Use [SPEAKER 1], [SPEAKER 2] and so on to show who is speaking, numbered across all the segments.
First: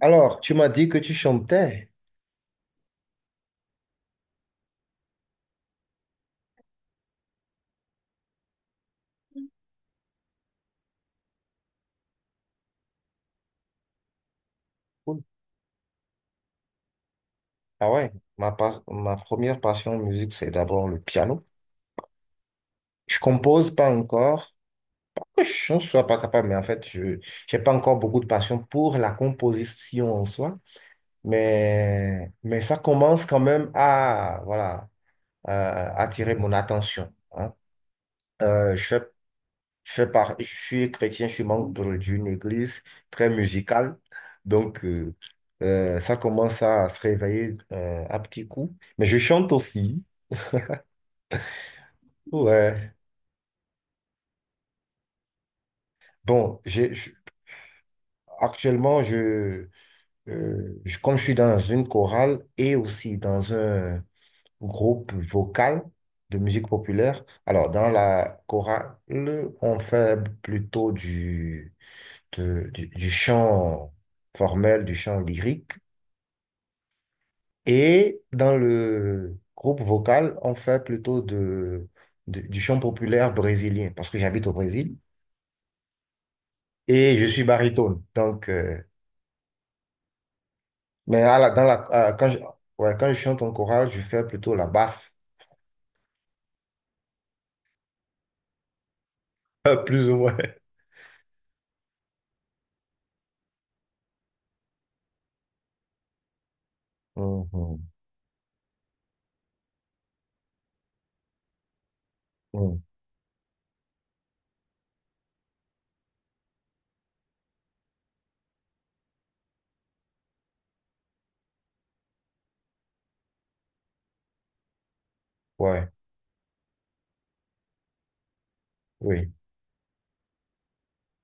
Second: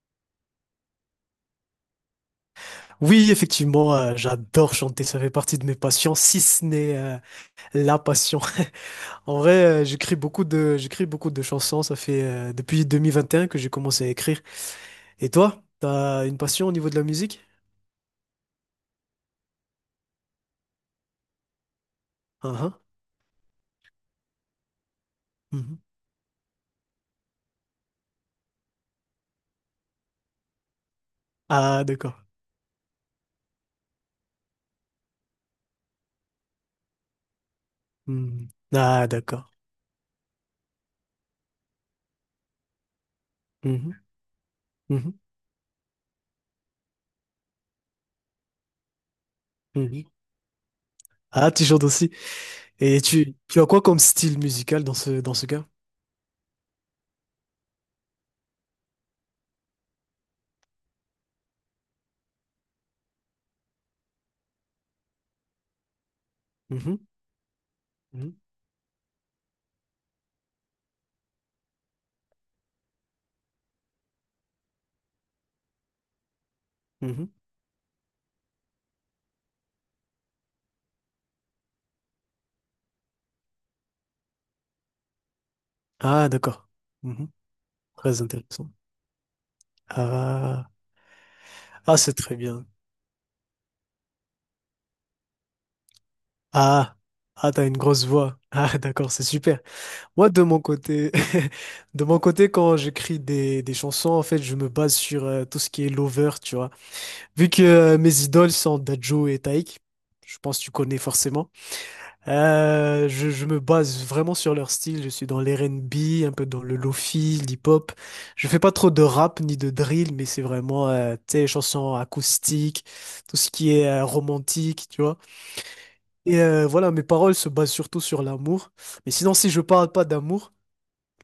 [SPEAKER 1] Alors, tu m'as dit que tu chantais.
[SPEAKER 2] Oui, effectivement, j'adore chanter, ça fait partie de mes passions, si ce n'est la passion. En vrai, j'écris beaucoup de chansons, ça fait depuis 2021 que j'ai commencé à écrire.
[SPEAKER 1] Cool.
[SPEAKER 2] Et toi, t'as une passion au niveau de la musique?
[SPEAKER 1] Ah ouais, ma, ma première passion en musique, c'est d'abord le piano.
[SPEAKER 2] Ah, ah,
[SPEAKER 1] Je compose pas encore. Que Je
[SPEAKER 2] mhm.
[SPEAKER 1] ne sois pas capable, mais en fait, je n'ai pas encore beaucoup de passion pour la composition en soi.
[SPEAKER 2] Ah, d'accord.
[SPEAKER 1] Mais ça commence quand même à, voilà, attirer mon attention, hein.
[SPEAKER 2] Mhm.
[SPEAKER 1] Euh, je fais
[SPEAKER 2] Ah, d'accord.
[SPEAKER 1] Je fais je suis chrétien, je suis membre d'une église très
[SPEAKER 2] Mhm,
[SPEAKER 1] musicale. Donc,
[SPEAKER 2] mhm,
[SPEAKER 1] ça commence à se réveiller à petits coups. Mais je chante aussi.
[SPEAKER 2] mhm. Ah, tu chantes aussi.
[SPEAKER 1] Ouais.
[SPEAKER 2] Et tu as quoi comme style musical dans ce cas?
[SPEAKER 1] Bon, actuellement, comme je suis dans une chorale et aussi dans un groupe vocal de musique
[SPEAKER 2] Mhm,
[SPEAKER 1] populaire, alors dans
[SPEAKER 2] mhm,
[SPEAKER 1] la chorale, on fait plutôt du chant formel, du chant lyrique.
[SPEAKER 2] mhm.
[SPEAKER 1] Et dans le groupe vocal, on fait plutôt du chant populaire brésilien, parce que j'habite au Brésil
[SPEAKER 2] Ah, d'accord.
[SPEAKER 1] et je
[SPEAKER 2] Mhm.
[SPEAKER 1] suis baryton.
[SPEAKER 2] Très
[SPEAKER 1] Donc,
[SPEAKER 2] intéressant. Ah,
[SPEAKER 1] mais à la- dans la,
[SPEAKER 2] ah,
[SPEAKER 1] à-
[SPEAKER 2] c'est
[SPEAKER 1] quand
[SPEAKER 2] très
[SPEAKER 1] je,
[SPEAKER 2] bien.
[SPEAKER 1] ouais, quand je chante en chorale, je fais plutôt la basse.
[SPEAKER 2] Ah, ah, t'as une grosse voix. Ah, d'accord, c'est super.
[SPEAKER 1] Plus ou
[SPEAKER 2] Moi,
[SPEAKER 1] moins.
[SPEAKER 2] de mon côté, de mon côté, quand j'écris des chansons, en fait, je me base sur tout ce qui est lover, tu vois. Vu que
[SPEAKER 1] Mhm,
[SPEAKER 2] mes idoles sont Dadju et Taïk, je pense que tu connais forcément.
[SPEAKER 1] mhm.
[SPEAKER 2] Je me base vraiment sur leur style. Je suis dans l'R&B, un peu dans le lofi, l'hip-hop. Je fais pas trop de rap ni de drill, mais c'est vraiment, tu sais, chansons acoustiques, tout ce qui est romantique, tu vois.
[SPEAKER 1] Ouais,
[SPEAKER 2] Et voilà, mes paroles se basent surtout sur l'amour. Mais
[SPEAKER 1] oui.
[SPEAKER 2] sinon, si je parle pas d'amour,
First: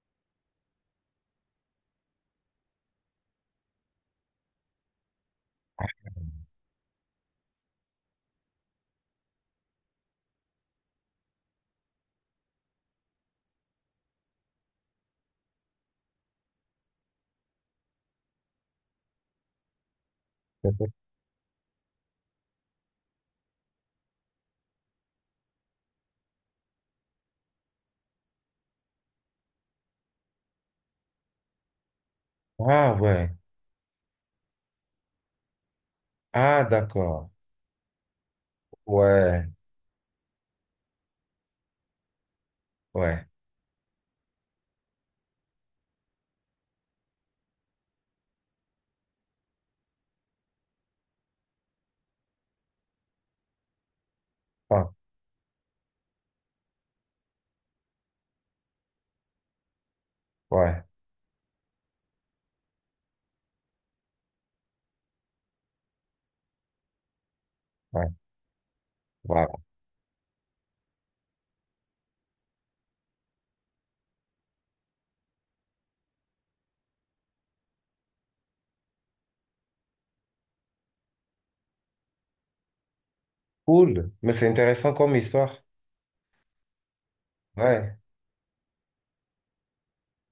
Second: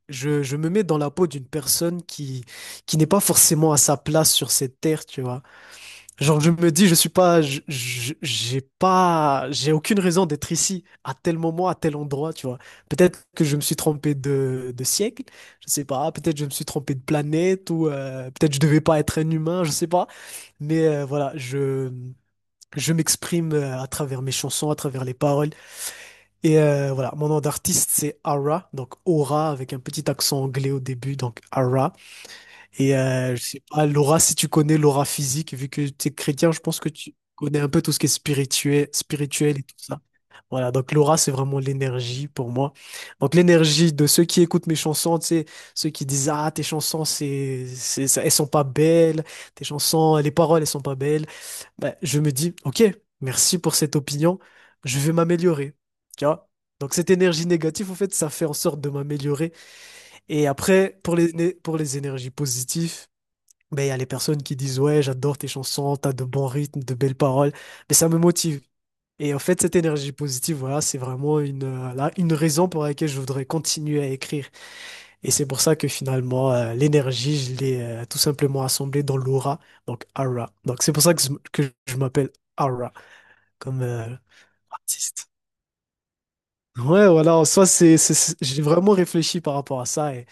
[SPEAKER 2] je me mets dans la peau d'une personne qui n'est pas forcément à sa place sur cette terre, tu vois. Genre, je me dis, je suis pas, j'ai pas, j'ai aucune raison d'être ici, à tel moment, à tel endroit, tu vois. Peut-être que je me suis trompé de siècle, je sais pas. Peut-être je me suis trompé de planète, ou peut-être je devais pas être un humain, je sais pas. Mais voilà, je m'exprime à travers mes chansons, à travers les paroles. Et voilà, mon nom d'artiste c'est Ara, donc Aura avec un petit accent anglais au début, donc Ara.
[SPEAKER 1] Ah,
[SPEAKER 2] Et
[SPEAKER 1] ouais.
[SPEAKER 2] je sais pas, Laura, si tu connais l'aura physique, vu que tu es chrétien, je
[SPEAKER 1] Ah,
[SPEAKER 2] pense que tu
[SPEAKER 1] d'accord.
[SPEAKER 2] connais un peu tout ce qui est spirituel,
[SPEAKER 1] Ouais,
[SPEAKER 2] spirituel et tout ça. Voilà, donc l'aura c'est vraiment l'énergie pour moi.
[SPEAKER 1] ouais.
[SPEAKER 2] Donc l'énergie de ceux qui écoutent mes chansons, tu sais, ceux qui disent ah tes chansons elles sont pas belles, tes chansons, les paroles elles sont pas belles ben, je me dis, ok, merci pour cette opinion,
[SPEAKER 1] Ah,
[SPEAKER 2] je vais m'améliorer. Tu vois? Donc cette énergie négative, en fait, ça fait en sorte de m'améliorer. Et
[SPEAKER 1] ouais,
[SPEAKER 2] après, pour pour les énergies positives, ben, il y a les personnes qui disent, ouais, j'adore tes chansons, t'as de bons rythmes, de belles paroles, mais
[SPEAKER 1] ouais.
[SPEAKER 2] ça me motive. Et en fait,
[SPEAKER 1] Wow.
[SPEAKER 2] cette énergie positive, voilà, c'est vraiment une raison pour laquelle je voudrais continuer à écrire. Et c'est pour ça que finalement, l'énergie, je l'ai tout simplement assemblée dans l'aura, donc aura. Donc c'est pour ça que je m'appelle Aura comme
[SPEAKER 1] Cool. Mais c'est intéressant comme
[SPEAKER 2] artiste.
[SPEAKER 1] histoire.
[SPEAKER 2] Ouais, voilà, en soi,
[SPEAKER 1] Ouais,
[SPEAKER 2] j'ai vraiment réfléchi par rapport à ça et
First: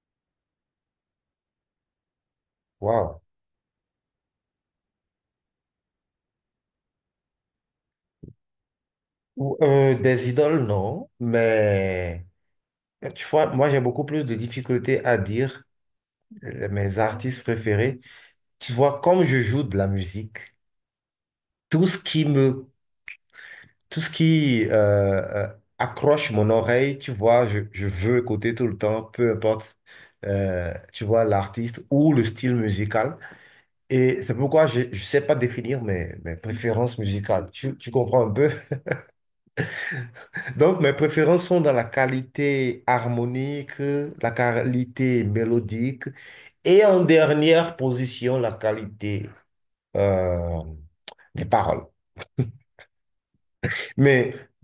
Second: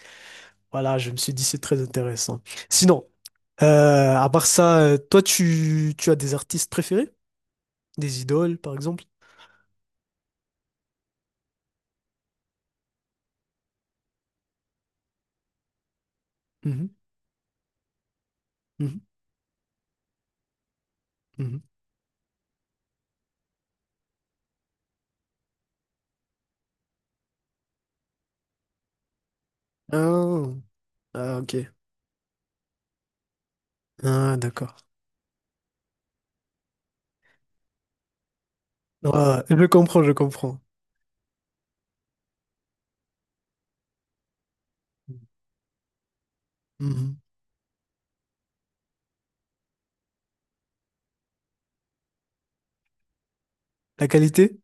[SPEAKER 2] voilà, je me suis dit c'est très intéressant. Sinon,
[SPEAKER 1] wow.
[SPEAKER 2] à part ça, toi, tu as des artistes préférés? Des idoles, par exemple?
[SPEAKER 1] Des idoles, non, mais. Tu vois, moi, j'ai beaucoup plus de difficultés à dire
[SPEAKER 2] Mhm,
[SPEAKER 1] mes artistes préférés. Tu
[SPEAKER 2] mhm,
[SPEAKER 1] vois, comme je joue de la musique,
[SPEAKER 2] mhm.
[SPEAKER 1] tout ce qui me, tout ce qui accroche mon oreille, tu vois, je veux écouter tout le temps, peu importe,
[SPEAKER 2] Ah,
[SPEAKER 1] tu vois,
[SPEAKER 2] ah, ok.
[SPEAKER 1] l'artiste ou le style musical. Et c'est
[SPEAKER 2] Ah,
[SPEAKER 1] pourquoi
[SPEAKER 2] d'accord.
[SPEAKER 1] je ne sais pas définir mes préférences musicales. Tu comprends un peu?
[SPEAKER 2] Ah, je comprends, je comprends.
[SPEAKER 1] Donc, mes préférences sont dans la qualité harmonique, la qualité mélodique, et en
[SPEAKER 2] Mhm.
[SPEAKER 1] dernière position, la qualité euh, des paroles.
[SPEAKER 2] La
[SPEAKER 1] Mais
[SPEAKER 2] qualité?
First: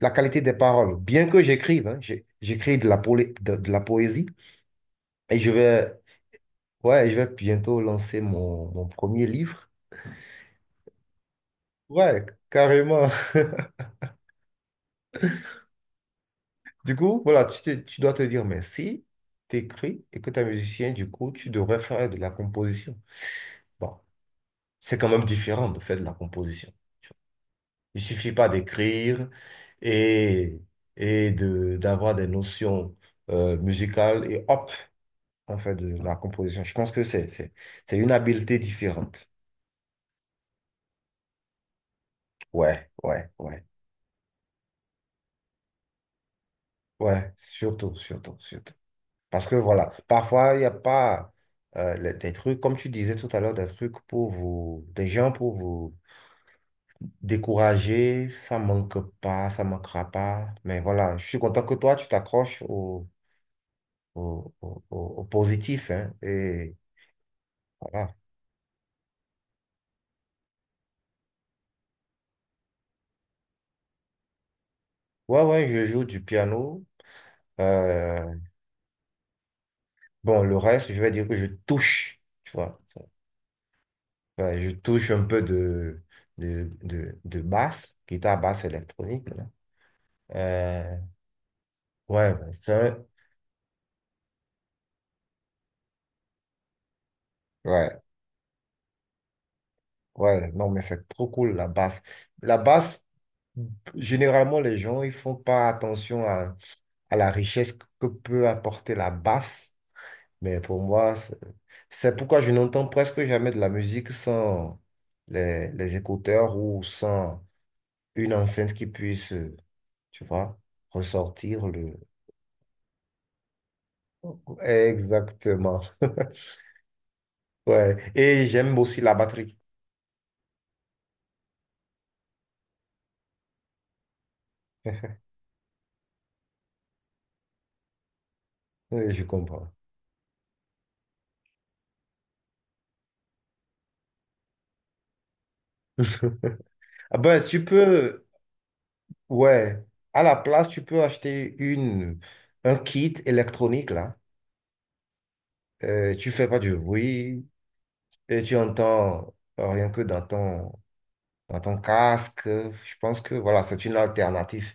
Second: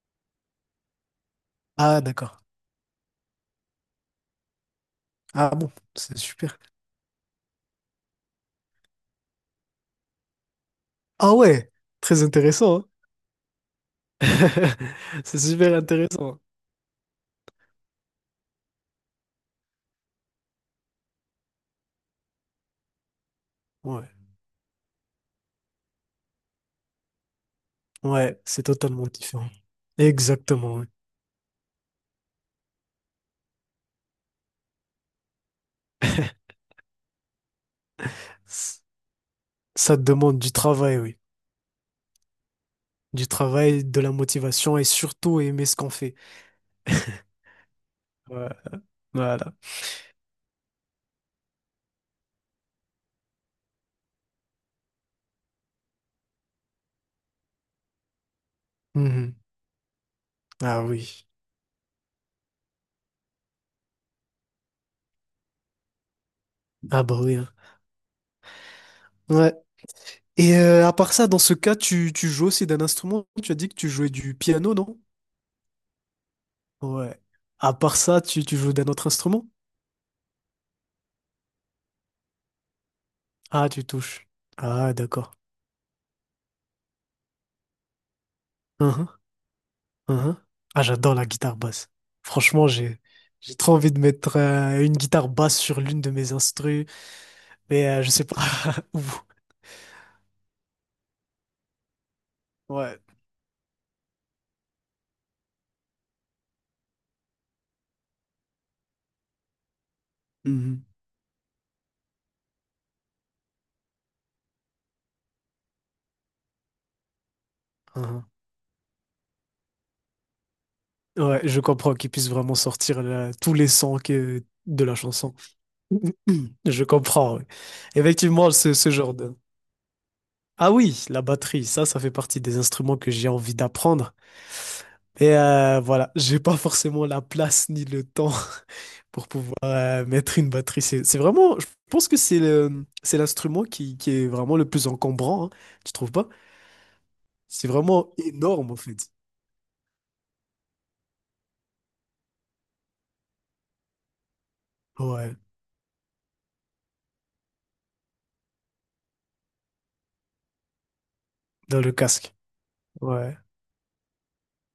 [SPEAKER 1] la qualité des paroles, bien que j'écrive, hein,
[SPEAKER 2] Ah, d'accord.
[SPEAKER 1] j'écris de la, de la poésie et je
[SPEAKER 2] Ah bon,
[SPEAKER 1] vais,
[SPEAKER 2] c'est super.
[SPEAKER 1] ouais, je vais bientôt lancer mon premier livre.
[SPEAKER 2] Ah ouais, très
[SPEAKER 1] Ouais,
[SPEAKER 2] intéressant. Hein.
[SPEAKER 1] carrément.
[SPEAKER 2] C'est super intéressant.
[SPEAKER 1] Du coup, voilà, tu dois te dire, mais si tu écris et que tu es musicien, du coup, tu devrais faire de la composition. Bon,
[SPEAKER 2] Ouais.
[SPEAKER 1] c'est quand même différent de faire de la composition. Il suffit
[SPEAKER 2] Ouais,
[SPEAKER 1] pas
[SPEAKER 2] c'est totalement
[SPEAKER 1] d'écrire
[SPEAKER 2] différent.
[SPEAKER 1] et,
[SPEAKER 2] Exactement, oui.
[SPEAKER 1] et d'avoir des notions musicales et hop, on fait de la composition. Je pense que c'est une habileté
[SPEAKER 2] S-
[SPEAKER 1] différente.
[SPEAKER 2] Ça te demande du travail, oui.
[SPEAKER 1] Ouais, ouais,
[SPEAKER 2] Du
[SPEAKER 1] ouais,
[SPEAKER 2] travail, de la motivation et surtout aimer ce qu'on fait.
[SPEAKER 1] ouais, surtout, surtout,
[SPEAKER 2] Ouais,
[SPEAKER 1] surtout. Parce
[SPEAKER 2] voilà.
[SPEAKER 1] que voilà, parfois, il n'y a pas des trucs, comme tu disais tout à l'heure, des trucs pour vous, des gens pour vous décourager. Ça manque
[SPEAKER 2] Mhm.
[SPEAKER 1] pas, ça manquera pas. Mais
[SPEAKER 2] Ah
[SPEAKER 1] voilà, je
[SPEAKER 2] oui.
[SPEAKER 1] suis content que toi, tu t'accroches au positif, hein, et
[SPEAKER 2] Ah bah oui. Hein.
[SPEAKER 1] voilà.
[SPEAKER 2] Ouais. Et à part ça, dans ce cas, tu joues aussi d'un instrument? Tu as dit que tu jouais du piano, non?
[SPEAKER 1] Ouais, ouais, je joue du piano.
[SPEAKER 2] Ouais. À part ça,
[SPEAKER 1] Euh,
[SPEAKER 2] tu joues d'un autre instrument?
[SPEAKER 1] bon, le reste, je vais dire que je touche, tu vois.
[SPEAKER 2] Ah, tu touches.
[SPEAKER 1] Ouais, je
[SPEAKER 2] Ah,
[SPEAKER 1] touche un
[SPEAKER 2] d'accord.
[SPEAKER 1] peu de basse, guitare basse électronique, là.
[SPEAKER 2] Hein. Ah,
[SPEAKER 1] Euh,
[SPEAKER 2] j'adore la guitare basse.
[SPEAKER 1] ouais, ouais,
[SPEAKER 2] Franchement,
[SPEAKER 1] c'est un-
[SPEAKER 2] j'ai trop envie de mettre une guitare basse sur l'une de mes instrus, mais
[SPEAKER 1] ouais,
[SPEAKER 2] je sais pas où.
[SPEAKER 1] ouais, non, mais c'est trop cool, la basse. La
[SPEAKER 2] Ouais.
[SPEAKER 1] basse, généralement, les gens, ils font pas attention à la richesse que peut apporter la basse. Mais pour
[SPEAKER 2] Mhm.
[SPEAKER 1] moi, c'est pourquoi je n'entends presque jamais de la musique sans les écouteurs ou sans
[SPEAKER 2] Hein.
[SPEAKER 1] une enceinte qui puisse, tu vois,
[SPEAKER 2] Ouais, je
[SPEAKER 1] ressortir le...
[SPEAKER 2] comprends qu'ils puissent vraiment sortir tous les sons de la chanson.
[SPEAKER 1] Exactement.
[SPEAKER 2] Je comprends, ouais.
[SPEAKER 1] Ouais. Et
[SPEAKER 2] Effectivement,
[SPEAKER 1] j'aime
[SPEAKER 2] ce
[SPEAKER 1] aussi la
[SPEAKER 2] genre de.
[SPEAKER 1] batterie.
[SPEAKER 2] Ah oui, la batterie, ça fait partie des instruments que j'ai envie d'apprendre. Et voilà, j'ai pas forcément la place ni le temps
[SPEAKER 1] Oui, je
[SPEAKER 2] pour pouvoir
[SPEAKER 1] comprends.
[SPEAKER 2] mettre une batterie. C'est vraiment, je pense que c'est l'instrument qui est vraiment le plus encombrant, hein, tu trouves pas?
[SPEAKER 1] Ah ben, tu
[SPEAKER 2] C'est vraiment
[SPEAKER 1] peux,
[SPEAKER 2] énorme en fait.
[SPEAKER 1] ouais, à la place, tu peux acheter un kit électronique, là.
[SPEAKER 2] Ouais,
[SPEAKER 1] Tu fais pas du bruit et tu entends rien que dans dans ton
[SPEAKER 2] dans le casque.
[SPEAKER 1] casque. Je pense que
[SPEAKER 2] Ouais,
[SPEAKER 1] voilà, c'est une alternative.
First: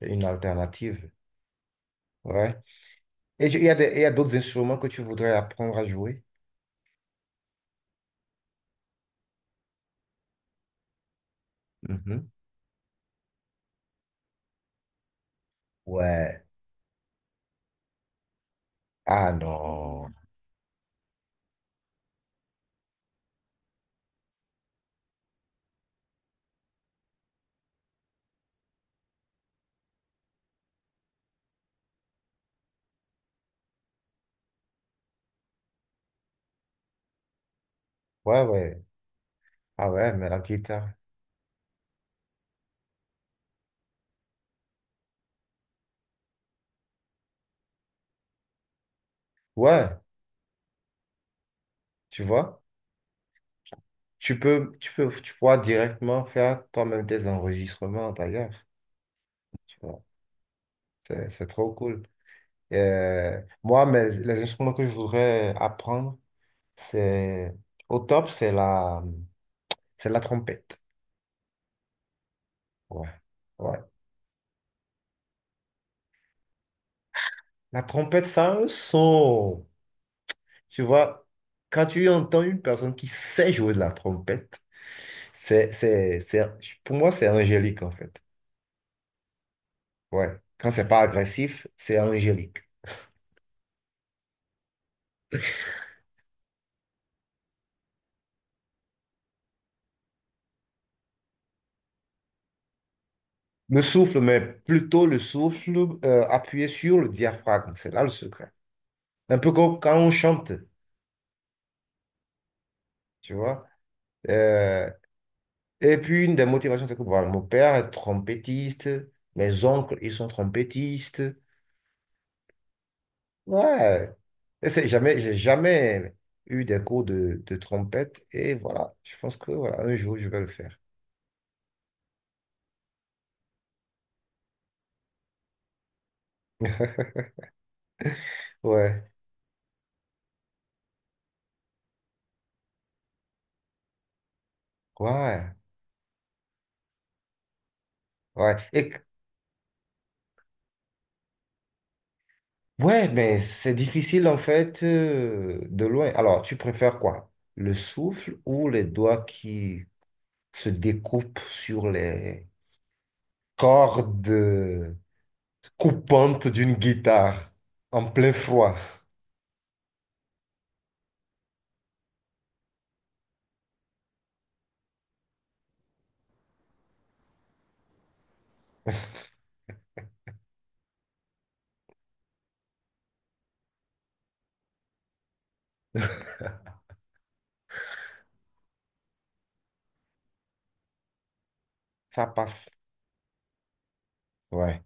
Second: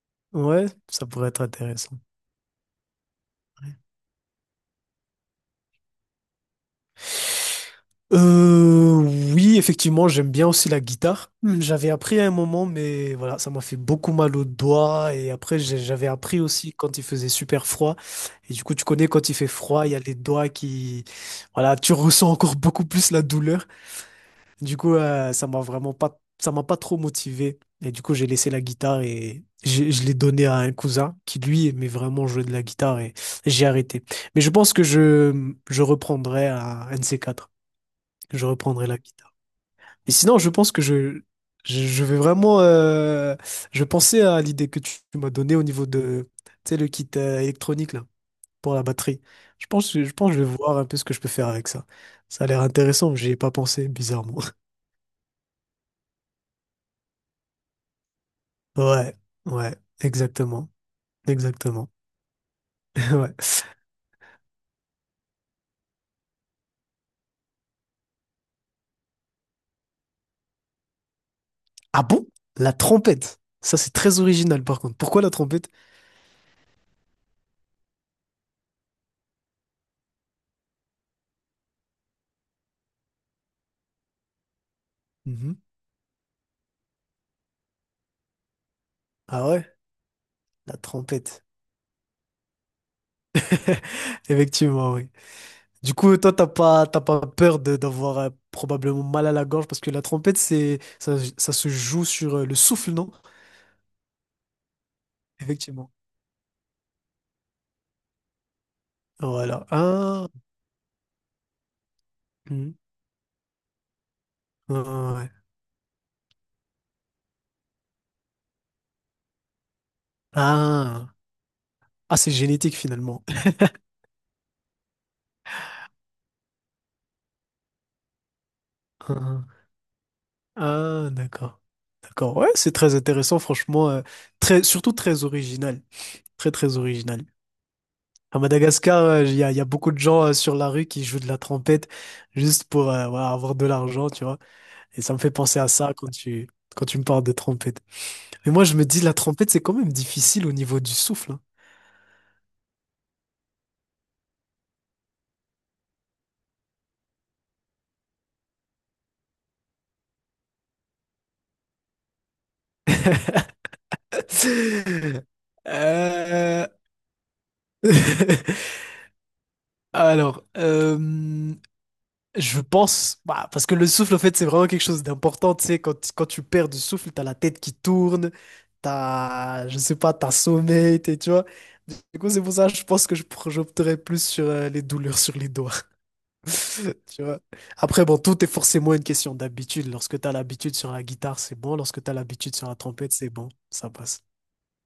[SPEAKER 1] Une
[SPEAKER 2] ouais, ça
[SPEAKER 1] alternative.
[SPEAKER 2] pourrait être intéressant.
[SPEAKER 1] Ouais. Et il y a d'autres instruments que tu voudrais apprendre à jouer?
[SPEAKER 2] Euh, oui, effectivement, j'aime bien aussi la guitare. J'avais appris à
[SPEAKER 1] Mhm.
[SPEAKER 2] un moment, mais voilà, ça m'a fait beaucoup mal aux doigts. Et après, j'avais appris
[SPEAKER 1] Ouais.
[SPEAKER 2] aussi quand il faisait super froid. Et du coup, tu connais, quand
[SPEAKER 1] Ah
[SPEAKER 2] il fait froid, il y a
[SPEAKER 1] non.
[SPEAKER 2] les doigts qui, voilà, tu ressens encore beaucoup plus la douleur. Du coup, ça m'a pas trop motivé. Et du coup, j'ai laissé la guitare et je l'ai donnée à un cousin qui, lui, aimait vraiment jouer de la guitare et j'ai arrêté. Mais je pense que je reprendrai un de ces quatre que
[SPEAKER 1] Ouais,
[SPEAKER 2] je
[SPEAKER 1] ouais.
[SPEAKER 2] reprendrai la guitare.
[SPEAKER 1] Ah
[SPEAKER 2] Et
[SPEAKER 1] ouais, mais
[SPEAKER 2] sinon,
[SPEAKER 1] la
[SPEAKER 2] je pense que
[SPEAKER 1] guitare.
[SPEAKER 2] je, je vais vraiment... euh, je pensais à l'idée que tu m'as donnée au niveau de, tu sais, le kit électronique là, pour la batterie.
[SPEAKER 1] Ouais,
[SPEAKER 2] Je pense que je vais voir un peu ce que je peux faire avec ça.
[SPEAKER 1] tu
[SPEAKER 2] Ça a l'air
[SPEAKER 1] vois.
[SPEAKER 2] intéressant, mais j'y ai pas pensé, bizarrement.
[SPEAKER 1] Tu pourras directement faire toi-même tes enregistrements d'ailleurs.
[SPEAKER 2] Ouais, ouais,
[SPEAKER 1] Tu vois.
[SPEAKER 2] exactement.
[SPEAKER 1] C'est trop
[SPEAKER 2] Exactement.
[SPEAKER 1] cool.
[SPEAKER 2] Ouais.
[SPEAKER 1] Les instruments que je voudrais apprendre, c'est au top, c'est la trompette.
[SPEAKER 2] Ah bon? La
[SPEAKER 1] Ouais,
[SPEAKER 2] trompette. Ça,
[SPEAKER 1] ouais.
[SPEAKER 2] c'est très original, par contre. Pourquoi la trompette?
[SPEAKER 1] La trompette, ça a un son. Tu vois, quand tu entends une personne qui sait jouer de la trompette,
[SPEAKER 2] Mhm.
[SPEAKER 1] c'est, pour moi, c'est angélique, en fait.
[SPEAKER 2] Ah ouais?
[SPEAKER 1] Ouais. Quand
[SPEAKER 2] La
[SPEAKER 1] c'est pas
[SPEAKER 2] trompette.
[SPEAKER 1] agressif, c'est angélique.
[SPEAKER 2] Effectivement, oui. Du coup, toi, t'as pas peur d'avoir probablement mal à la gorge parce que la trompette, ça se joue sur le souffle, non?
[SPEAKER 1] Le souffle, mais plutôt le souffle
[SPEAKER 2] Effectivement.
[SPEAKER 1] appuyé sur le diaphragme. C'est là le secret. Un peu
[SPEAKER 2] Voilà.
[SPEAKER 1] comme quand on
[SPEAKER 2] Ah,
[SPEAKER 1] chante,
[SPEAKER 2] mhm.
[SPEAKER 1] tu vois. Euh,
[SPEAKER 2] Ah, ouais.
[SPEAKER 1] et puis, une des motivations, c'est que voilà, mon père est trompettiste, mes oncles, ils sont
[SPEAKER 2] Ah,
[SPEAKER 1] trompettistes.
[SPEAKER 2] ah, c'est génétique finalement.
[SPEAKER 1] Ouais. Et c'est jamais, j'ai jamais eu des cours de trompette et voilà, je pense
[SPEAKER 2] Ah,
[SPEAKER 1] que voilà, un jour je vais le faire.
[SPEAKER 2] ah, d'accord. D'accord. Ouais, c'est très intéressant, franchement. Surtout très original. Très, très original. À Madagascar,
[SPEAKER 1] Ouais,
[SPEAKER 2] y a beaucoup de gens sur la rue qui jouent de la trompette juste pour voilà, avoir de l'argent, tu vois. Et ça me fait
[SPEAKER 1] ouais,
[SPEAKER 2] penser à ça quand quand tu me parles de trompette. Mais
[SPEAKER 1] ouais.
[SPEAKER 2] moi, je me
[SPEAKER 1] Et,
[SPEAKER 2] dis, la trompette, c'est quand même difficile au niveau du souffle. Hein.
[SPEAKER 1] ouais, mais c'est difficile en fait de loin. Alors, tu préfères quoi? Le souffle ou les doigts qui se découpent sur les cordes coupantes
[SPEAKER 2] Euh,
[SPEAKER 1] d'une guitare en plein froid?
[SPEAKER 2] Alors, je pense, bah, parce que le souffle, en fait, c'est vraiment quelque chose d'important. Tu sais, quand tu perds du souffle, t'as la tête qui tourne, t'as, je sais pas, t'as sommeil, tu vois. Du coup, c'est pour ça, je pense que j'opterais plus sur les douleurs sur les doigts. Tu vois. Après, bon, tout est forcément une question d'habitude. Lorsque tu as l'habitude sur la guitare, c'est bon. Lorsque tu as
[SPEAKER 1] Ça
[SPEAKER 2] l'habitude sur
[SPEAKER 1] passe.
[SPEAKER 2] la trompette, c'est bon. Ça passe.
[SPEAKER 1] Ouais.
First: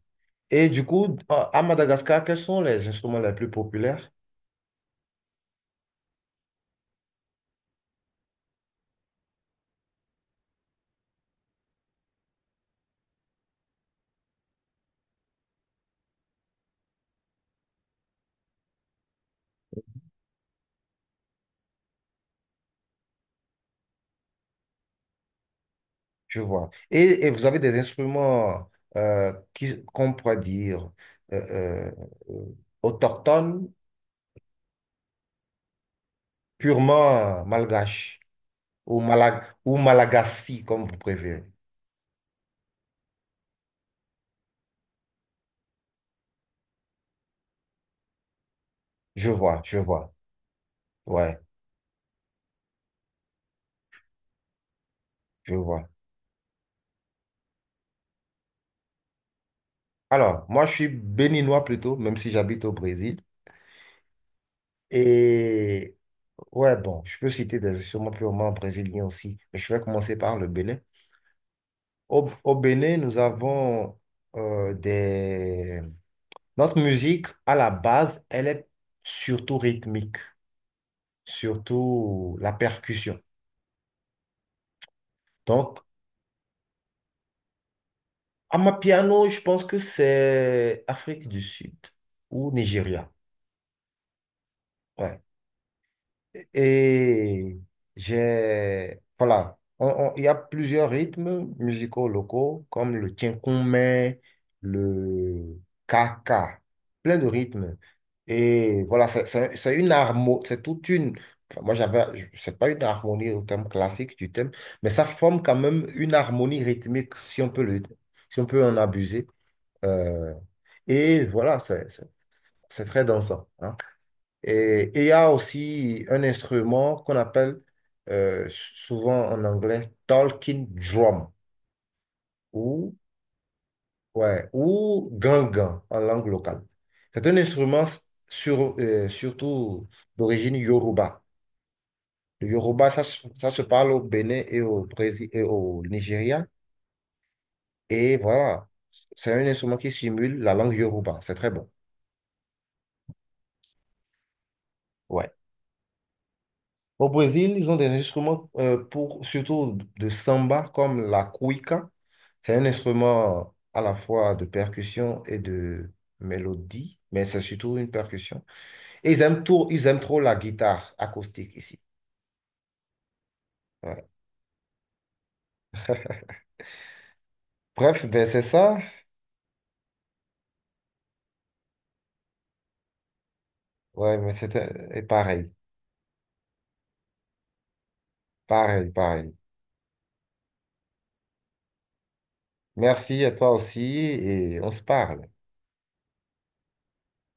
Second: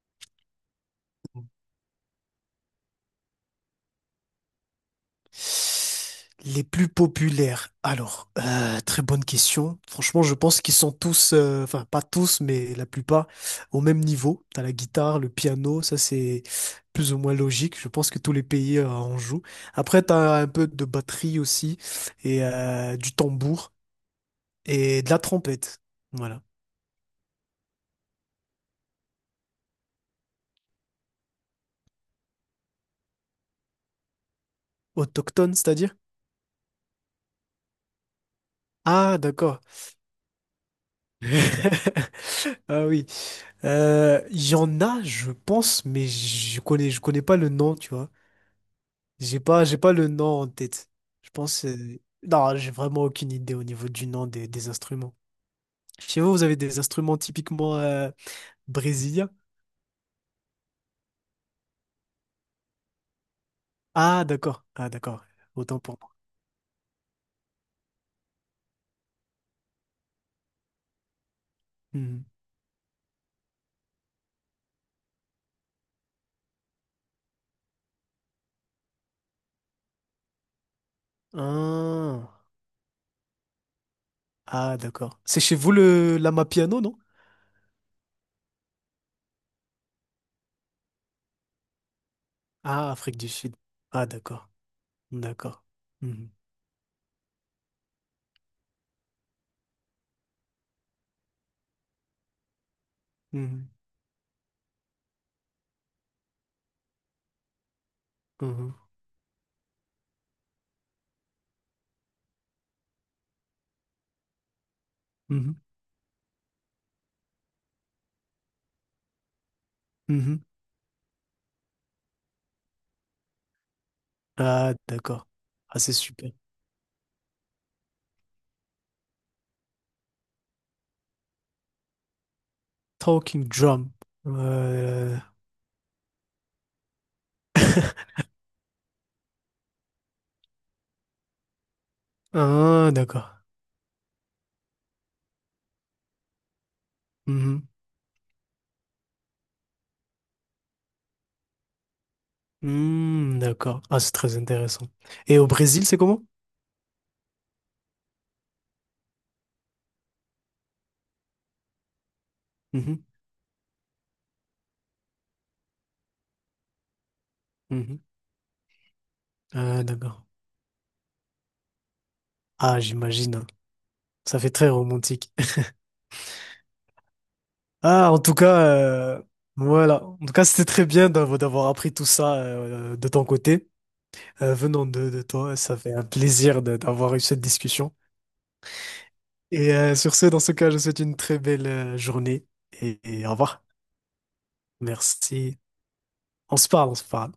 [SPEAKER 1] Et du coup, à Madagascar, quels sont les instruments les plus populaires?
[SPEAKER 2] Les plus populaires. Alors, très bonne question. Franchement, je pense qu'ils sont tous, enfin, pas tous, mais la plupart, au même niveau. T'as la guitare, le piano, ça c'est plus ou moins logique. Je pense que tous les pays en jouent. Après, t'as un peu de batterie aussi, et du tambour, et de la trompette.
[SPEAKER 1] Je
[SPEAKER 2] Voilà.
[SPEAKER 1] vois. Et vous avez des instruments qu'on pourrait dire euh, euh, euh, autochtones,
[SPEAKER 2] Autochtone, c'est-à-dire?
[SPEAKER 1] purement malgaches ou,
[SPEAKER 2] Ah,
[SPEAKER 1] malag
[SPEAKER 2] d'accord.
[SPEAKER 1] ou malagasy, comme vous préférez.
[SPEAKER 2] Ah oui. Il y en a, je pense, mais je connais pas le nom, tu vois.
[SPEAKER 1] Je
[SPEAKER 2] J'ai
[SPEAKER 1] vois,
[SPEAKER 2] pas, j'ai
[SPEAKER 1] je
[SPEAKER 2] pas le
[SPEAKER 1] vois.
[SPEAKER 2] nom en tête. Je
[SPEAKER 1] Ouais,
[SPEAKER 2] pense. Non, j'ai vraiment aucune idée au niveau du nom des instruments.
[SPEAKER 1] je vois.
[SPEAKER 2] Chez vous, vous avez des instruments typiquement brésiliens?
[SPEAKER 1] Alors, moi, je suis béninois plutôt, même si j'habite au Brésil.
[SPEAKER 2] Ah, d'accord. Ah, d'accord. Autant
[SPEAKER 1] Et
[SPEAKER 2] pour moi.
[SPEAKER 1] ouais, bon, je peux citer des instruments purement brésiliens aussi. Mais je vais commencer par le Bénin.
[SPEAKER 2] Hmm.
[SPEAKER 1] Au Bénin, nous avons des... Notre musique, à la base, elle est surtout rythmique,
[SPEAKER 2] Ah,
[SPEAKER 1] surtout la percussion.
[SPEAKER 2] ah, d'accord. C'est chez vous
[SPEAKER 1] Donc,
[SPEAKER 2] le l'amapiano, non?
[SPEAKER 1] amapiano, je pense que c'est Afrique du Sud ou
[SPEAKER 2] Ah,
[SPEAKER 1] Nigeria.
[SPEAKER 2] Afrique du Sud. Ah, d'accord.
[SPEAKER 1] Ouais.
[SPEAKER 2] D'accord. Mhm.
[SPEAKER 1] Et j'ai, voilà, il y a plusieurs rythmes musicaux locaux, comme le
[SPEAKER 2] Mhm.
[SPEAKER 1] tchinkoumé, le kaka, plein de rythmes.
[SPEAKER 2] Mhm,
[SPEAKER 1] Et voilà, c'est une harmonie, c'est toute une, enfin, c'est pas une harmonie au terme classique du thème, mais ça forme
[SPEAKER 2] mhm,
[SPEAKER 1] quand même une harmonie rythmique, si on peut en abuser. Euh,
[SPEAKER 2] mhm.
[SPEAKER 1] et voilà, c'est très dansant, hein.
[SPEAKER 2] Ah,
[SPEAKER 1] Et il y
[SPEAKER 2] d'accord.
[SPEAKER 1] a
[SPEAKER 2] Ah, c'est
[SPEAKER 1] aussi un
[SPEAKER 2] super.
[SPEAKER 1] instrument qu'on appelle souvent en anglais talking drum ou,
[SPEAKER 2] Talking drum.
[SPEAKER 1] ouais, ou
[SPEAKER 2] Euh,
[SPEAKER 1] gangan en langue locale. C'est un instrument surtout d'origine yoruba. Le yoruba,
[SPEAKER 2] Ah, d'accord.
[SPEAKER 1] ça se parle au Bénin et au Brésil et au Nigeria.
[SPEAKER 2] Mhm.
[SPEAKER 1] Et voilà, c'est un instrument qui simule la langue yoruba. C'est très bon.
[SPEAKER 2] Hmm, d'accord. Ah, c'est très intéressant.
[SPEAKER 1] Ouais.
[SPEAKER 2] Et au Brésil, c'est comment?
[SPEAKER 1] Au Brésil, ils ont des instruments pour surtout de samba comme la cuica. C'est un instrument à la fois de percussion et de mélodie, mais c'est surtout
[SPEAKER 2] Mhm,
[SPEAKER 1] une
[SPEAKER 2] mhm.
[SPEAKER 1] percussion. Et
[SPEAKER 2] Ah,
[SPEAKER 1] ils aiment trop
[SPEAKER 2] d'accord.
[SPEAKER 1] la guitare acoustique ici.
[SPEAKER 2] Ah, j'imagine. Hein.
[SPEAKER 1] Ouais.
[SPEAKER 2] Ça fait très romantique.
[SPEAKER 1] Bref,
[SPEAKER 2] Ah, en
[SPEAKER 1] ben
[SPEAKER 2] tout
[SPEAKER 1] c'est
[SPEAKER 2] cas,
[SPEAKER 1] ça.
[SPEAKER 2] voilà. En tout cas, c'était très bien d'avoir appris tout ça de ton côté.
[SPEAKER 1] Ouais, mais
[SPEAKER 2] Venant
[SPEAKER 1] c'était et
[SPEAKER 2] de
[SPEAKER 1] pareil,
[SPEAKER 2] toi, ça fait un plaisir d'avoir eu cette discussion.
[SPEAKER 1] pareil, pareil.
[SPEAKER 2] Et sur ce, dans ce cas, je vous souhaite une très belle journée
[SPEAKER 1] Merci
[SPEAKER 2] et
[SPEAKER 1] à
[SPEAKER 2] au
[SPEAKER 1] toi
[SPEAKER 2] revoir.
[SPEAKER 1] aussi et on se parle.
[SPEAKER 2] Merci. On se parle, on se parle.